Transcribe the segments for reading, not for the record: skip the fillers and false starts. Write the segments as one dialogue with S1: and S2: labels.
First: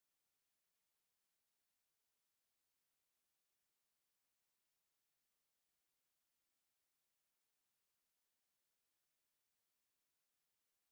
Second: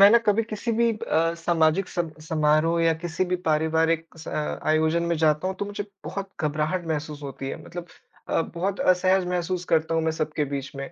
S1: मैं ना कभी किसी भी सामाजिक सम समारोह या किसी भी पारिवारिक आयोजन में जाता हूँ, तो मुझे बहुत घबराहट महसूस होती है। मतलब बहुत असहज महसूस करता हूँ मैं सबके बीच में।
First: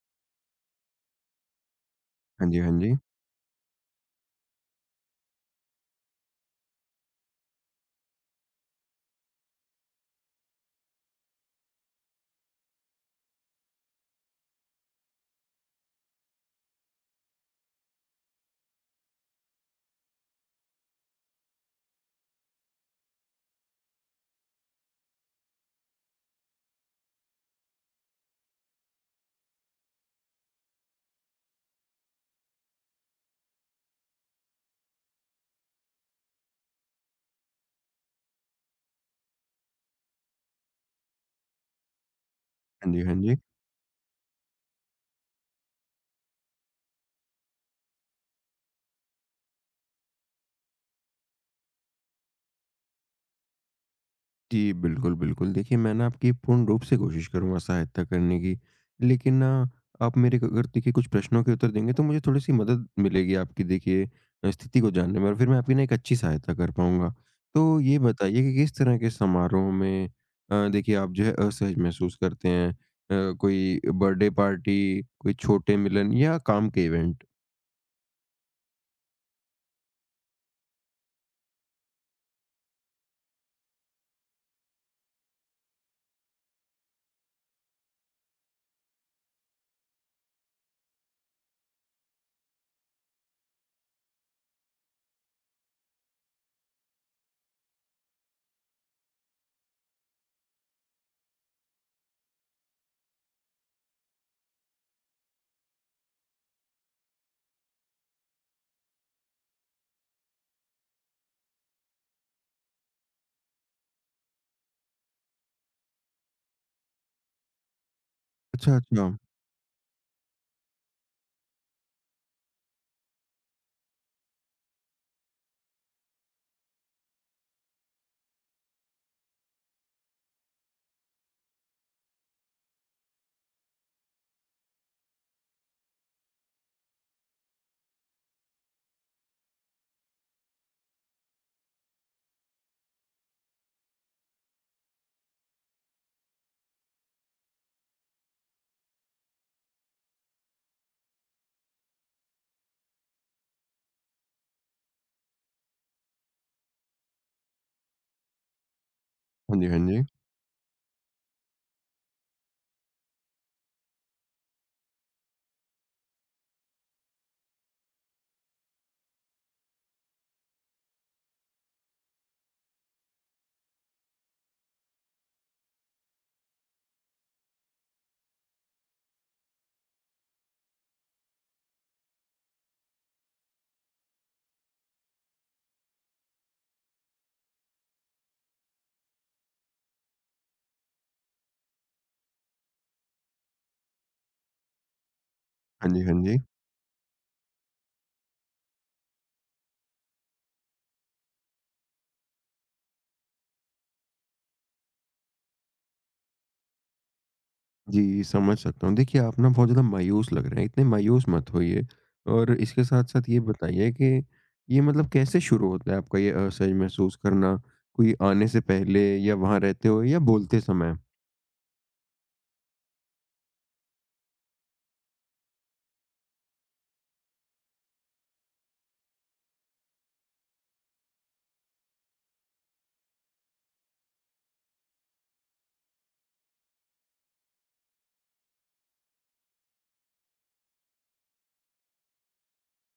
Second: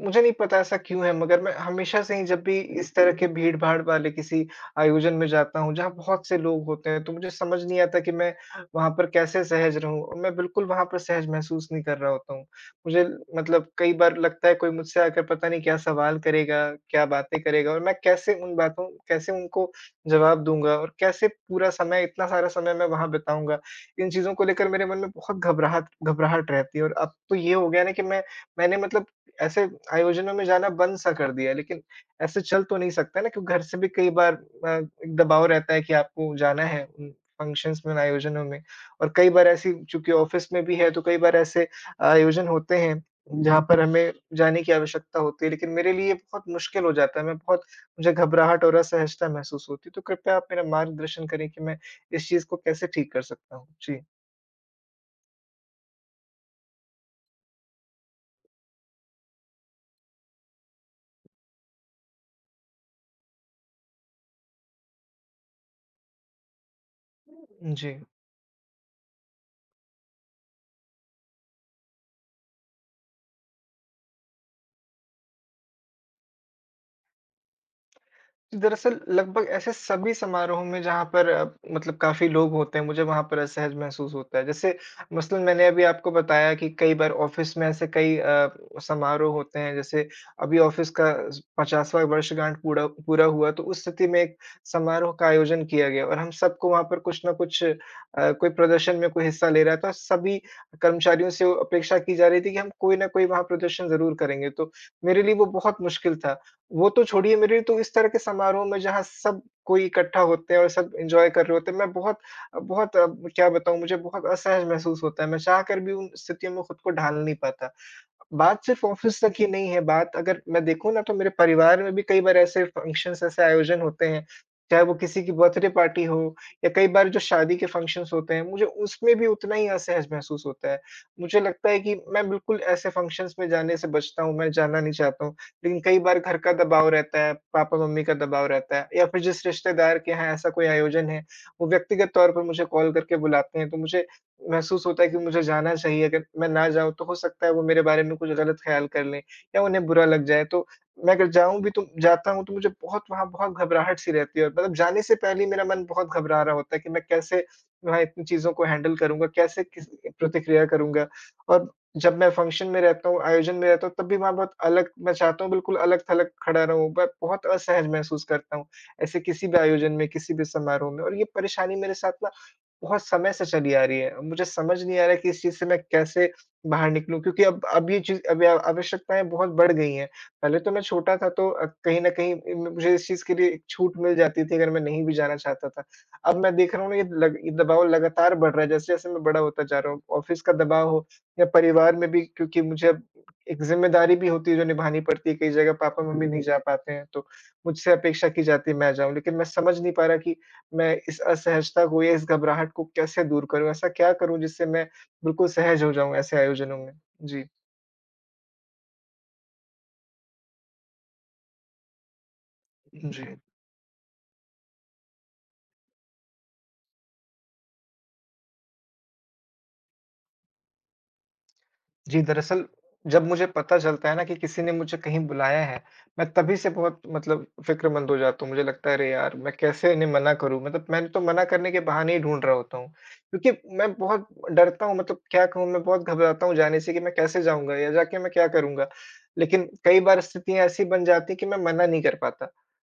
S1: मुझे नहीं पता ऐसा क्यों है, मगर मैं हमेशा से ही जब
S2: हाँ
S1: भी
S2: जी, हाँ
S1: इस
S2: जी।
S1: तरह के भीड़-भाड़ वाले किसी आयोजन में जाता हूँ, जहाँ बहुत से लोग होते हैं, तो मुझे समझ नहीं आता कि मैं वहाँ पर कैसे सहज रहूँ और मैं बिल्कुल वहाँ पर सहज महसूस नहीं कर रहा होता हूँ। मुझे मतलब कई बार लगता है कोई मुझसे आकर पता नहीं क्या सवाल करेगा, क्या बातें करेगा और मैं कैसे उन बातों कैसे उनको जवाब दूँगा और कैसे पूरा समय इतना सारा समय मैं वहाँ बिताऊँगा। इन चीज़ों को लेकर मेरे मन में बहुत घबराहट घबराहट रहती है और अब तो ये हो गया ना कि मैं मैंने मतलब ऐसे आयोजनों में जाना बंद सा कर दिया है, लेकिन ऐसे चल तो नहीं सकता ना क्योंकि घर से भी कई बार एक दबाव रहता है कि आपको जाना है उन फंक्शंस में, उन आयोजनों में और कई बार ऐसी चूँकि ऑफ़िस में भी है तो कई बार ऐसे आयोजन होते
S2: हाँ जी,
S1: हैं,
S2: हाँ जी।
S1: जहाँ पर हमें जाने की आवश्यकता होती है, लेकिन मेरे लिए बहुत मुश्किल हो जाता है, मैं बहुत मुझे घबराहट और असहजता महसूस होती है, तो कृपया आप मेरा मार्गदर्शन करें कि मैं इस चीज़ को कैसे ठीक कर सकता हूँ? जी।
S2: जी, बिल्कुल, बिल्कुल। देखिए, मैं ना आपकी पूर्ण रूप से कोशिश करूँगा सहायता करने की, लेकिन ना आप मेरे को अगर देखिए कुछ प्रश्नों के उत्तर देंगे, तो मुझे थोड़ी-सी मदद मिलेगी आपकी देखिए स्थिति को जानने में और फिर मैं आपकी ना एक अच्छी सहायता कर पाऊँगा। तो
S1: जी।
S2: ये बताइए कि किस तरह के समारोह में देखिए आप जो है असहज महसूस करते हैं? कोई बर्थडे पार्टी, कोई छोटे मिलन या काम के इवेंट?
S1: दरअसल लगभग ऐसे सभी समारोहों में जहाँ पर काफ़ी लोग होते हैं, मुझे वहाँ पर असहज महसूस होता है। जैसे मसलन मैंने अभी आपको बताया कि कई बार ऑफ़िस में ऐसे कई समारोह होते हैं, जैसे अभी ऑफ़िस का स 50वाँ वर्षगांठ पूरा पूरा हुआ, तो उस स्थिति में एक समारोह का आयोजन किया गया और हम सबको वहाँ पर कुछ ना कुछ कोई प्रदर्शन में कोई हिस्सा ले रहा था। सभी कर्मचारियों से अपेक्षा की जा रही थी कि हम कोई ना कोई वहाँ प्रदर्शन ज़रूर करेंगे, तो मेरे लिए वो बहुत मुश्किल था। वो तो छोड़िए मेरे लिए तो इस तरह के समारोह में जहाँ सब कोई इकट्ठा होते हैं और सब एन्जॉय कर रहे होते हैं, मैं बहुत बहुत अ, क्या बताऊँ मुझे बहुत असहज महसूस होता है। मैं चाह कर भी उन स्थितियों में खुद को ढाल नहीं पाता। बात
S2: अच्छा,
S1: सिर्फ़
S2: अच्छा।
S1: ऑफ़िस तक ही नहीं है, बात अगर मैं देखूँ ना तो मेरे परिवार में भी कई बार ऐसे फंक्शन्स, ऐसे आयोजन होते हैं, चाहे वो किसी की बर्थडे पार्टी हो या कई बार जो शादी के फंक्शन्स होते हैं, मुझे उसमें भी उतना ही असहज महसूस होता है। मुझे लगता है कि मैं बिल्कुल ऐसे फंक्शन्स में जाने से बचता हूँ, मैं जाना नहीं चाहता हूँ। लेकिन कई बार घर का दबाव रहता है, पापा-मम्मी का दबाव रहता है या फिर जिस रिश्तेदार के यहाँ ऐसा कोई आयोजन है, वो व्यक्तिगत तौर पर मुझे कॉल करके बुलाते हैं, तो मुझे महसूस होता है कि मुझे जाना चाहिए, अगर मैं ना जाऊँ तो हो सकता है वो मेरे बारे में कुछ गलत ख़्याल कर लें या उन्हें बुरा लग जाए। तो मैं अगर जाऊँ भी तो जाता हूँ तो मुझे बहुत वहाँ बहुत घबराहट सी रहती है और मतलब जाने से पहले ही मेरा मन बहुत घबरा रहा होता है कि मैं कैसे वहाँ इतनी चीज़ों को हैंडल करूँगा,
S2: हाँ
S1: कैसे
S2: जी, हाँ
S1: किस
S2: जी।
S1: प्रतिक्रिया करूँगा। और जब मैं फ़ंक्शन में रहता हूँ, आयोजन में रहता हूँ, तब भी वहाँ बहुत अलग मैं चाहता हूँ बिल्कुल अलग-थलग खड़ा रहूँ, ब बहुत असहज महसूस करता हूँ, ऐसे किसी भी आयोजन में, किसी भी समारोह में और ये परेशानी मेरे साथ ना बहुत समय से चली आ रही है। अब मुझे समझ नहीं आ रहा है कि इस चीज़ से मैं कैसे बाहर निकलूँ? क्योंकि अब ये चीज़ अब या आवश्यकताएँ बहुत बढ़ गई हैं। पहले तो मैं छोटा था तो अ, कहीं न कहीं इ म मुझे इस चीज़ के लिए एक छूट मिल जाती थी अगर मैं नहीं भी जाना चाहता था। अब मैं देख रहा हूँ ना ये दबाव लगातार बढ़ रहा है जैसे-जैसे मैं बड़ा होता जा रहा हूँ। ऑफ़िस का दबाव हो या परिवार में भी क्योंकि मुझे अब एक ज़िम्मेदारी भी होती है जो निभानी पड़ती है। कई जगह
S2: हाँ जी, हाँ
S1: पापा-मम्मी
S2: जी।
S1: नहीं जा पाते हैं तो मुझसे अपेक्षा की जाती है मैं जाऊँ। लेकिन मैं समझ नहीं पा रहा कि मैं इस असहजता को या इस घबराहट को कैसे दूर करूँ? ऐसा क्या करूँ जिससे मैं बिल्कुल सहज हो जाऊँ ऐसे आयोजनों में? जी,
S2: जी, समझ सकता हूँ। देखिए, आप ना बहुत ज़्यादा मायूस लग रहे हैं, इतने मायूस मत होइए, और इसके
S1: जी।
S2: साथ-साथ ये बताइए कि ये मतलब कैसे शुरू होता है आपका ये असहज महसूस करना? कोई आने से पहले या वहाँ रहते हुए या बोलते समय?
S1: जी, दरअसल जब मुझे पता चलता है ना कि किसी ने मुझे कहीं बुलाया है, मैं तभी से बहुत मतलब फ़िक्रमंद हो जाता हूँ। मुझे लगता है अरे यार! मैं कैसे इन्हें मना करूँ? मतलब मैं तो मना करने के बहाने ही ढूँढ रहा होता हूँ। क्योंकि मैं बहुत डरता हूँ मतलब क्या कहूँ मैं बहुत घबराता हूँ जाने से कि मैं कैसे जाऊँगा या जाके मैं क्या करूँगा? लेकिन कई बार स्थितियाँ ऐसी बन जाती हैं कि मैं मना नहीं कर पाता।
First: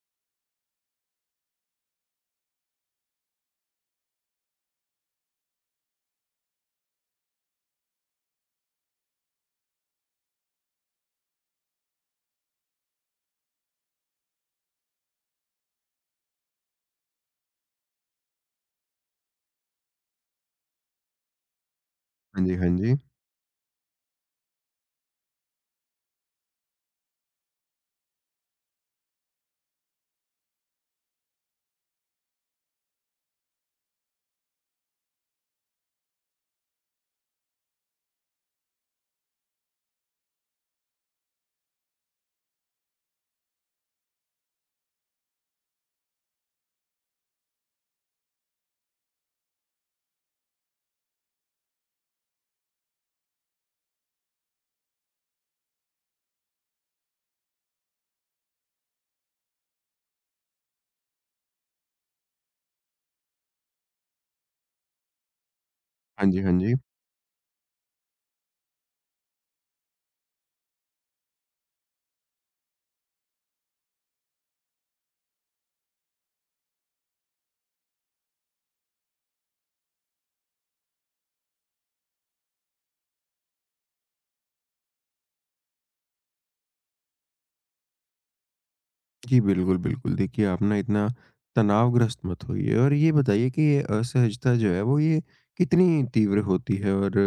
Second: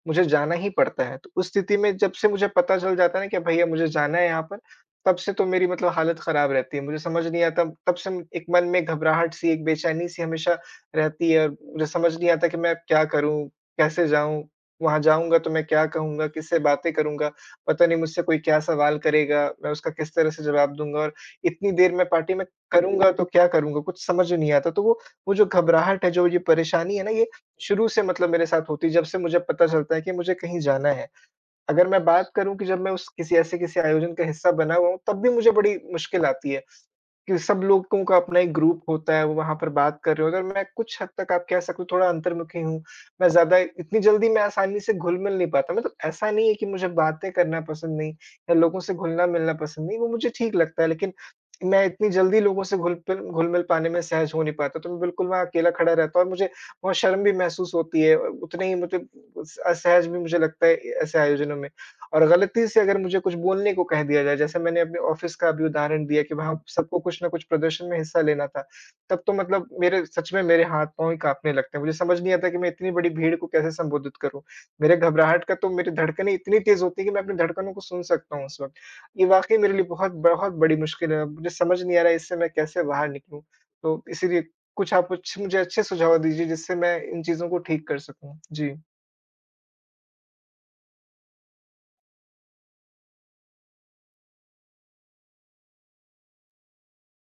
S1: मुझे जाना ही पड़ता है। तो उस स्थिति में जब से मुझे पता चल जाता है ना कि भैया मुझे जाना है यहाँ पर, तब से तो मेरी मतलब हालत खराब रहती है। मुझे समझ नहीं आता तब से एक मन में घबराहट सी, एक बेचैनी सी हमेशा रहती है और मुझे समझ नहीं आता कि मैं अब क्या करूँ? कैसे जाऊँ? वहाँ जाऊँगा तो मैं क्या कहूँगा? किससे बातें करूँगा? पता नहीं मुझसे कोई क्या सवाल करेगा? मैं उसका किस तरह से जवाब दूँगा? और इतनी देर मैं पार्टी में
S2: हाँ जी, हाँ जी।
S1: करूँगा तो क्या करूँगा? कुछ समझ नहीं आता। वो जो घबराहट है, जो ये परेशानी है ना, ये शुरू से मतलब मेरे साथ होती है, जब से मुझे पता चलता है कि मुझे कहीं जाना है। अगर मैं बात करूँ कि जब मैं उस किसी ऐसे किसी आयोजन का हिस्सा बना हुआ हूँ, तब भी मुझे बड़ी मुश्किल आती है कि सब लोगों का अपना एक ग्रुप होता है, वो वहाँ पर बात कर रहे हो। अगर मैं कुछ हद तक आप कह सकते हो थोड़ा अंतर्मुखी हूँ, मैं ज़्यादा इतनी जल्दी मैं आसानी से घुल-मिल नहीं पाता। मतलब ऐसा नहीं है कि मुझे बातें करना पसंद नहीं या लोगों से घुलना-मिलना पसंद नहीं, वो मुझे ठीक लगता है, लेकिन मैं इतनी जल्दी लोगों से घुल-मिल पाने में सहज हो नहीं पाता, तो मैं बिल्कुल वहाँ अकेला खड़ा रहता हूँ और मुझे बहुत शर्म भी महसूस होती है, उतने ही मतलब अस असहज भी मुझे लगता है ऐसे आयोजनों में। और गलती से अगर मुझे कुछ बोलने को कह दिया जाए, जैसे मैंने अपने ऑफ़िस का अभी उदाहरण दिया
S2: हाँ
S1: कि
S2: जी, हाँ
S1: वहाँ
S2: जी।
S1: सबको कुछ न कुछ प्रदर्शन में हिस्सा लेना था, तब तो मतलब मेरे सच में मेरे हाथ-पाँव ही काँपने लगते हैं। मुझे समझ नहीं आता कि मैं इतनी बड़ी भीड़ को कैसे संबोधित करूँ? मेरे घबराहट का तो मेरी धड़कनें इतनी तेज़ होती हैं कि मैं अपनी धड़कनों को सुन सकता हूँ उस वक़्त। ये वाक़ई मेरे लिए बहुत बहुत बड़ी मुश्किल है, मुझे समझ नहीं आ रहा है इससे मैं कैसे बाहर निकलूँ? तो इसीलिए कुछ मुझे अच्छे सुझाव दीजिए जिससे मैं इन चीज़ों को ठीक कर सकूँ। जी।
S2: जी, बिल्कुल, बिल्कुल। देखिए, आप ना इतना तनावग्रस्त मत होइए, और ये बताइए कि ये असहजता जो है वो ये कितनी तीव्र होती है, और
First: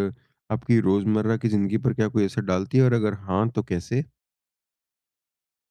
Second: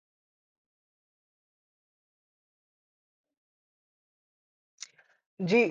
S2: आपकी रोज़मर्रा की ज़िंदगी पर क्या कोई असर डालती है, और अगर हाँ, तो कैसे?
S1: जी,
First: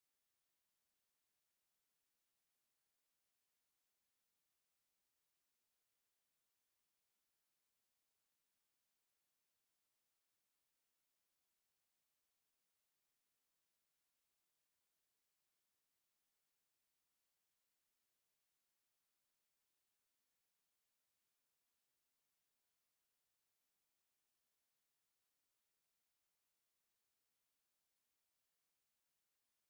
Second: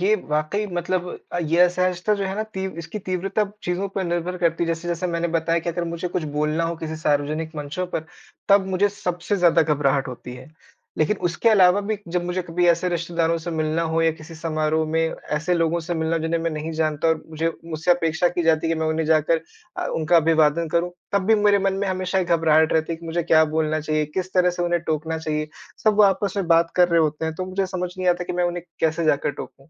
S1: ये वाक़ई मतलब ये असहजता जो है ना तीव इसकी तीव्रता चीज़ों पर निर्भर करती है। जैसे-जैसे मैंने बताया कि अगर मुझे कुछ बोलना हो किसी सार्वजनिक मंचों पर, तब मुझे सबसे ज़्यादा घबराहट होती है। लेकिन उसके अलावा भी जब मुझे कभी ऐसे रिश्तेदारों से मिलना हो या किसी समारोह में ऐसे लोगों से मिलना हो जिन्हें मैं नहीं जानता और मुझे मुझसे अपेक्षा की जाती है कि मैं उन्हें जाकर उनका अभिवादन करूँ, तब भी मेरे मन में हमेशा एक घबराहट रहती है कि मुझे क्या बोलना चाहिए, किस तरह से उन्हें टोकना चाहिए। सब वो आपस में बात कर रहे होते हैं, तो मुझे समझ नहीं आता कि मैं उन्हें कैसे जाकर टोकूँ?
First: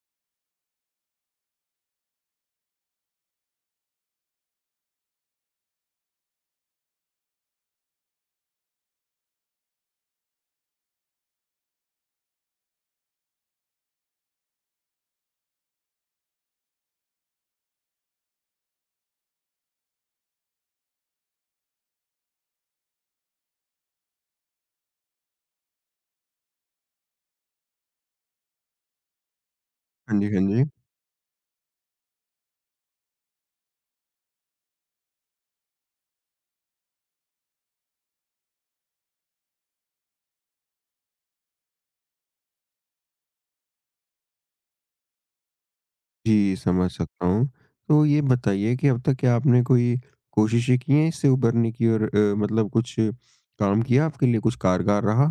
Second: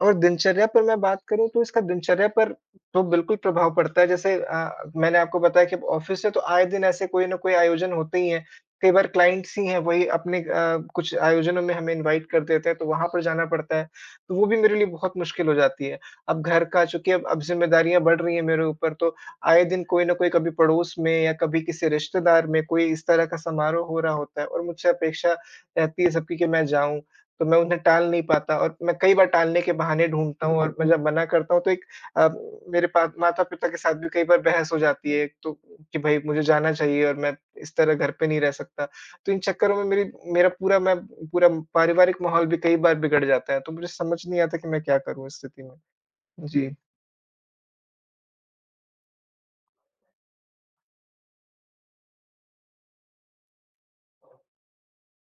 S1: और दिनचर्या पर मैं बात करूँ तो इसका दिनचर्या पर तो बिल्कुल प्रभाव पड़ता है जैसे मैंने आपको बताया कि ऑफ़िस से तो आए दिन ऐसे कोई ना कोई आयोजन होते ही हैं। कई बार क्लाइंट्स ही हैं वही अपने कुछ आयोजनों में हमें इनवाइट कर देते हैं, तो वहाँ पर जाना पड़ता है, तो वो भी मेरे लिए बहुत मुश्किल हो जाती है। अब घर का चूँकि अब ज़िम्मेदारियाँ बढ़ रही हैं मेरे ऊपर तो आए दिन कोई ना कोई कभी पड़ोस में या कभी किसी रिश्तेदार में कोई इस तरह का समारोह हो रहा होता है और मुझसे अपेक्षा रहती है सबकी कि मैं जाऊँ, तो मैं उन्हें टाल नहीं पाता और मैं कई बार टालने के बहाने
S2: हाँ जी, हाँ
S1: ढूँढता हूँ
S2: जी।
S1: और मैं जब मना करता हूँ तो एक अ, मेरे पा माता-पिता के साथ भी कई बार बहस हो जाती है तो कि भई मुझे जाना चाहिए और मैं इस तरह घर पे नहीं रह सकता। तो इन चक्करों में मेरी मेरा पूरा मैं पूरा पारिवारिक माहौल भी कई बार बिगड़ जाता है, तो मुझे समझ नहीं आता कि मैं क्या करूँ इस स्थिति में?
S2: जी,
S1: जी।
S2: समझ सकता हूँ। तो ये बताइए कि अब तक क्या आपने कोई कोशिशें की हैं इससे उभरने की, और मतलब कुछ काम किया, आपके लिए कुछ कारगर रहा?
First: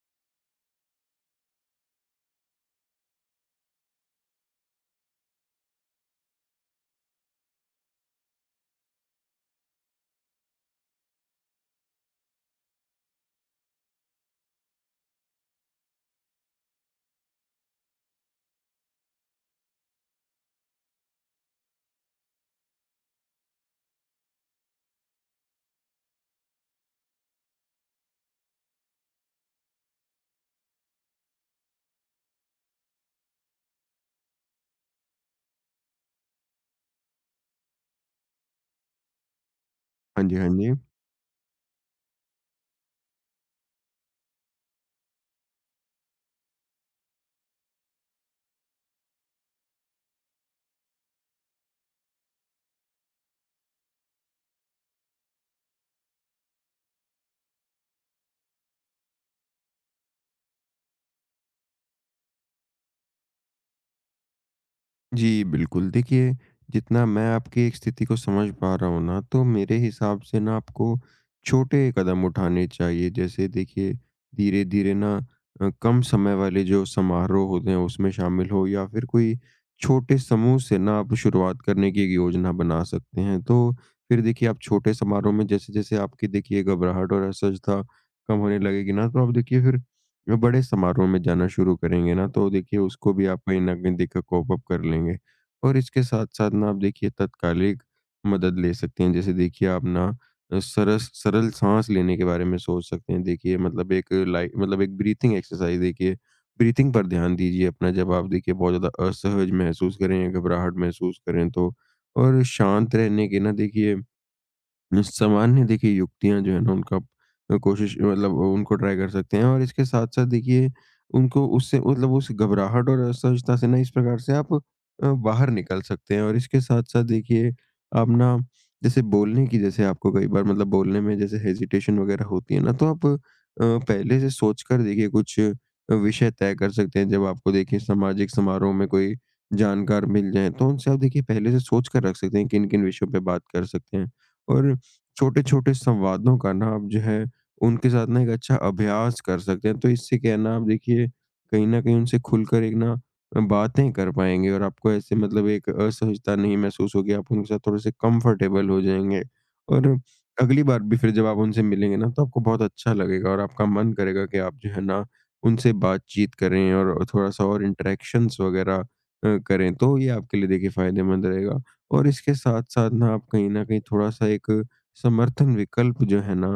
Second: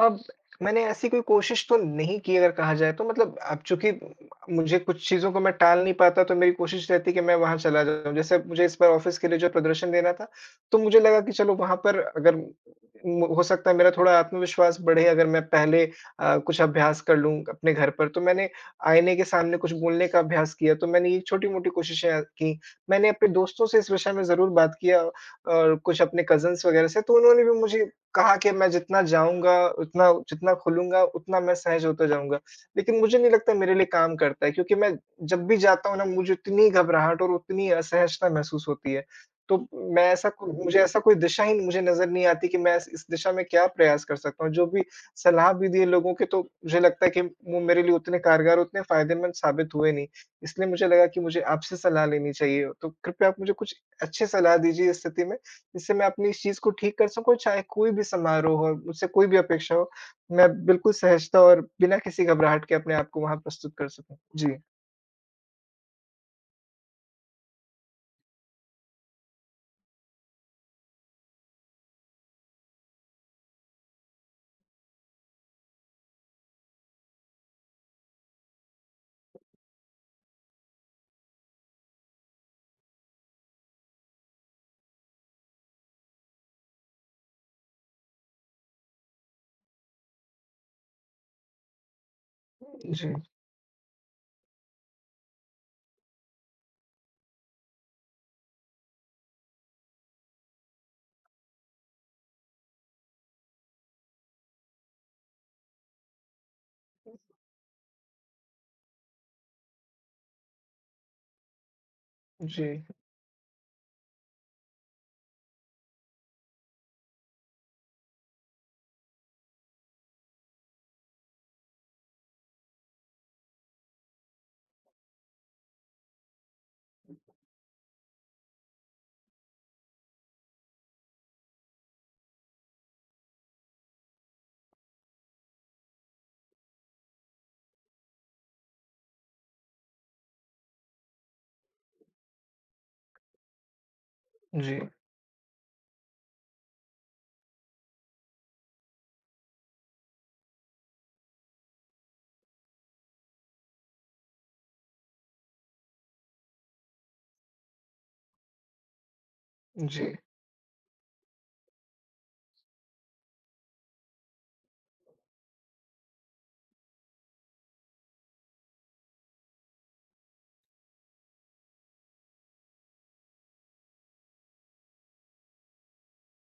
S1: अब मैंने ऐसी कोई कोशिश तो नहीं की अगर कहा जाए तो मतलब अब चूँकि मुझे कुछ चीज़ों को मैं टाल नहीं पाता तो मेरी कोशिश रहती है कि मैं वहाँ चला जाऊँ। जैसे अब मुझे इस बार ऑफ़िस के लिए जो प्रदर्शन देना था, तो मुझे लगा कि चलो वहाँ पर अगर म हो सकता है मेरा थोड़ा आत्मविश्वास बढ़े अगर मैं पहले कुछ अभ्यास कर लूँ अपने घर पर। तो मैंने आईने के सामने कुछ बोलने का अभ्यास किया, तो मैंने ये छोटी-मोटी कोशिशें की। मैंने अपने दोस्तों से इस विषय में ज़रूर बात किया और कुछ अपने कज़िन्स वग़ैरह से, तो उन्होंने भी मुझे कहा कि मैं जितना जाऊँगा, उतना जितना खुलूँगा, उतना मैं सहज होता जाऊँगा। लेकिन मुझे नहीं लगता मेरे लिए काम करता है क्योंकि मैं जब भी जाता हूँ ना, मुझे उतनी घबराहट और उतनी असहजता महसूस होती है। तो मैं
S2: हाँ
S1: ऐसा
S2: जी,
S1: को
S2: हाँ जी।
S1: मुझे ऐसा कोई दिशा ही मुझे नज़र नहीं आती कि मैं इस दिशा में क्या प्रयास कर सकता हूँ। जो भी सलाह भी दी है लोगों के तो मुझे लगता है कि वो मेरे लिए उतने कारगर, उतने फ़ायदेमंद साबित हुए नहीं। इसलिए मुझे लगा कि मुझे आपसे सलाह लेनी चाहिए। तो कृपया आप मुझे कुछ अच्छी सलाह दीजिए इस स्थिति में। जिससे मैं अपनी इस चीज़ को ठीक कर सकूँ चाहे कोई भी समारोह हो, मुझसे कोई भी अपेक्षा हो, मैं बिल्कुल सहजता और बिना किसी घबराहट के अपने आप को वहाँ प्रस्तुत कर सकूँ। जी।
S2: जी, बिल्कुल। देखिए, जितना मैं आपकी एक स्थिति को समझ पा रहा हूँ ना, तो मेरे हिसाब से ना आपको छोटे कदम उठाने चाहिए। जैसे देखिए, धीरे-धीरे ना कम समय वाले जो समारोह होते हैं, उसमें शामिल हो, या फिर कोई छोटे समूह से ना आप शुरुआत करने की एक योजना बना सकते हैं। तो फिर देखिए, आप छोटे समारोह में जैसे-जैसे आपकी देखिए घबराहट और असहजता कम होने लगेगी ना, तो आप देखिए फिर बड़े समारोह में जाना शुरू करेंगे ना, तो देखिए उसको
S1: जी।
S2: भी आप कहीं न कहीं देखिए कोप अप कर लेंगे। और इसके साथ-साथ ना आप देखिए तत्कालिक मदद ले सकते हैं। जैसे देखिए आप ना अ, सरस सरल साँस लेने के बारे में सोच सकते हैं। देखिए मतलब एक लाइ मतलब एक ब्रीथिंग एक्सरसाइज़, देखिए ब्रीथिंग पर ध्यान दीजिए अपना, जब आप देखिए बहुत ज़्यादा असहज महसूस करें या घबराहट महसूस करें तो। और
S1: जी।
S2: शांत रहने के ना देखिए सामान्य देखिए युक्तियाँ जो है ना, उनका कोशिश मतलब उनको ट्राई कर सकते हैं, और इसके साथ-साथ देखिए उनको उससे मतलब उस घबराहट और असहजता से ना इस प्रकार से आप बाहर निकल सकते हैं। और इसके साथ-साथ देखिए आप ना, जैसे बोलने की, जैसे आपको कई बार मतलब बोलने में जैसे हेजिटेशन वगैरह होती है ना, तो आप पहले से सोच कर देखिए कुछ विषय तय कर सकते हैं। जब आपको देखिए सामाजिक समारोह में कोई जानकार मिल जाएँ, तो उनसे आप देखिए पहले से सोच कर रख सकते हैं किन-किन विषयों पे बात कर सकते हैं, और
S1: जी।
S2: छोटे-छोटे संवादों का ना आप जो है उनके साथ ना एक अच्छा अभ्यास कर सकते हैं। तो इससे क्या है ना, आप देखिए कहीं न कहीं उनसे खुलकर एक ना बातें कर पाएँगे, और आपको ऐसे मतलब एक असहजता नहीं महसूस होगी। आप उनके साथ थोड़े-से कंफर्टेबल हो जाएँगे, और
S1: जी।
S2: अगली बार भी फिर जब आप उनसे मिलेंगे ना, तो आपको बहुत अच्छा लगेगा, और आपका मन करेगा कि आप जो है ना उनसे बातचीत करें और थोड़ा-सा और इंटरैक्शंस वग़ैरह करें। तो ये आपके लिए देखिए फ़ायदेमंद रहेगा। और इसके साथ-साथ ना आप कहीं न कहीं थोड़ा-सा एक समर्थन विकल्प जो है ना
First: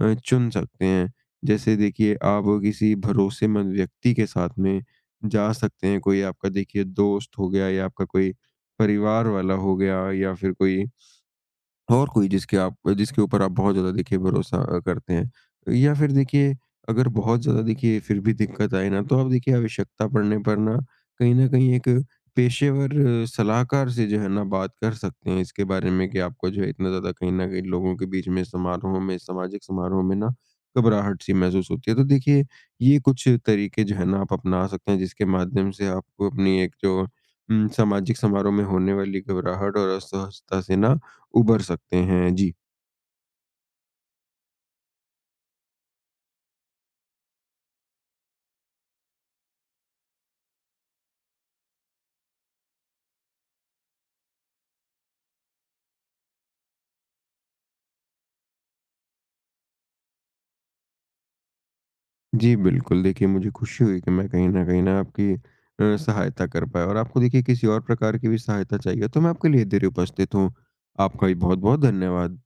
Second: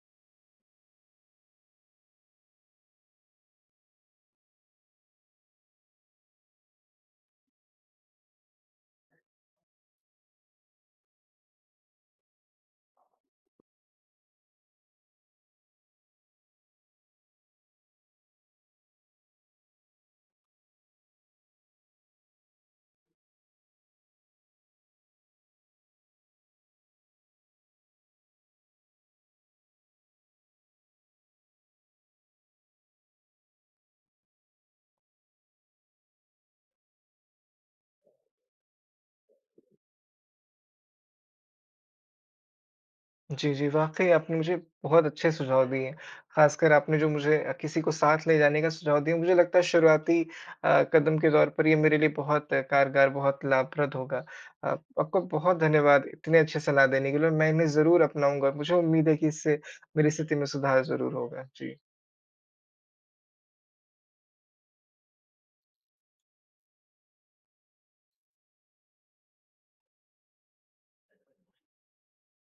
S2: चुन सकते हैं। जैसे देखिए आप किसी भरोसेमंद व्यक्ति के साथ में जा सकते हैं। कोई आपका देखिए दोस्त हो गया, या आपका कोई परिवार वाला हो गया, या फिर कोई और कोई जिसके ऊपर आप बहुत ज़्यादा देखिए भरोसा करते हैं। या फिर देखिए अगर बहुत ज़्यादा देखिए फिर भी दिक्कत आए ना, तो आप देखिए आवश्यकता पड़ने पर ना कहीं न कहीं एक पेशेवर सलाहकार से जो है ना बात कर सकते हैं, इसके बारे में कि आपको जो है इतना ज़्यादा कहीं न कहीं लोगों के बीच में, समारोह में, सामाजिक समारोह में ना घबराहट सी महसूस होती है। तो देखिए, ये कुछ तरीके जो है ना आप अपना सकते हैं, जिसके माध्यम से आपको अपनी एक जो सामाजिक समारोह में होने वाली घबराहट और अस्वस्थता से ना उभर सकते हैं। जी।
S1: जी, वाक़ई आपने मुझे बहुत अच्छे सुझाव दिए। ख़ासकर आपने जो मुझे किसी को साथ ले जाने का सुझाव दिया, मुझे लगता है शुरुआती कदम के तौर पर ये मेरे लिए बहुत कारगर, बहुत लाभप्रद होगा। अ, आपका बहुत धन्यवाद इतनी अच्छी सलाह देने के लिए और मैं इन्हें ज़रूर अपनाऊँगा। मुझे उम्मीद है कि इससे मेरी स्थिति में सुधार ज़रूर होगा। जी।
S2: जी, बिल्कुल। देखिए, मुझे खुशी हुई कि मैं कहीं न कहीं ना आपकी सहायता कर पाया, और आपको देखिए किसी और प्रकार की भी सहायता चाहिए तो मैं आपके लिए इधर ही उपस्थित हूँ। आपका भी बहुत-बहुत धन्यवाद।